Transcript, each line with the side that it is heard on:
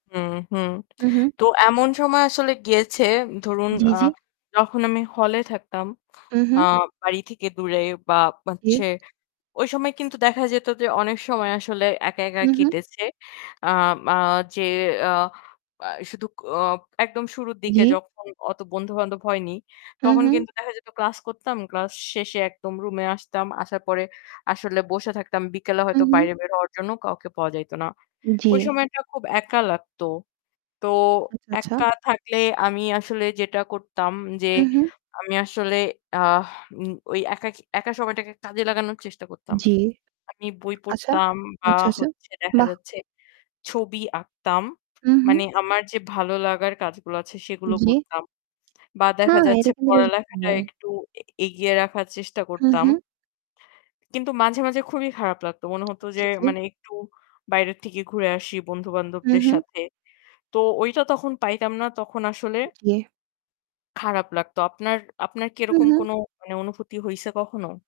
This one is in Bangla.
left: হুম, হুম।
right: হু, হু
left: তো এমন সময় আসলে গিয়েছে ধরুন
right: জী,
left: আ
right: জী।
left: যখন আমি হল এ থাকতাম
right: হু,
left: আ
right: হু।
left: বাড়ি থেকে দূরে বা
right: জী।
left: হচ্ছে ওই সময় কিন্তু দেখা যেত যে, অনেক সময় আসলে একা একা
right: হু, হু।
left: কেটেছে। আ মা যে অ্যাঁ ব্য শুধু ও একদম শুরুর দিকে
right: জী।
left: যখন অত বন্ধু বান্ধব হয়নি,
right: হু,
left: তখন
right: হু।
left: কিন্তু দেখা যেত ক্লাস করতাম, ক্লাস শেষে একদম রুমে আসতাম। আসার পরে আসলে বসে থাকতাম, বিকেলে
right: হুম,
left: হয়তো
right: হুম।
left: বাইরে বের হওয়ার জন্য কাউকে পাওয়া যাইত না। ওই
right: জি।
left: সময়টা খুব একা লাগতো। তো
right: আচ্ছা, আচ্ছা।
left: একা থাকলে আমি আসলে যেটা করতাম যে,
right: হু, হু।
left: আমি আসলে আ ওই একাকী একা সময়টাকে কাজে লাগানোর চেষ্টা করতাম।
right: জী।
left: আমি বই
right: আচ্ছা।
left: পড়তাম বা
right: আচ্ছা, আচ্ছা।
left: হচ্ছে দেখা
right: বাহ।
left: যাচ্ছে ছবি আঁকতাম
right: হু, হু।
left: মানে আমার যে ভালো লাগার কাজগুলো আছে সেগুলো
right: জী।
left: করতাম বা দেখা
right: হ্যাঁ এটা
left: যাচ্ছে
right: কিন্তু বেশ। [unintelligible]
left: পড়ালেখাটা একটু এ এগিয়ে রাখার চেষ্টা
right: হু,
left: করতাম।
right: হু।
left: কিন্তু মাঝে, মাঝে খুবই খারাপ লাগত। মনে হত যে,
right: জী, জী।
left: মানে একটু বাইরের থেকে ঘুরে আসি
right: হু,
left: বন্ধু-বান্ধবদের
right: হু।
left: সাথে। তো ঐটা তখন পাইতাম না তখন আসলে
right: জী।
left: খারাপ লাগতো। আপনার আপনার কি
right: হু,
left: এরকম
right: হু।
left: কোনো মানে অনুভূতি হইছে কখনো?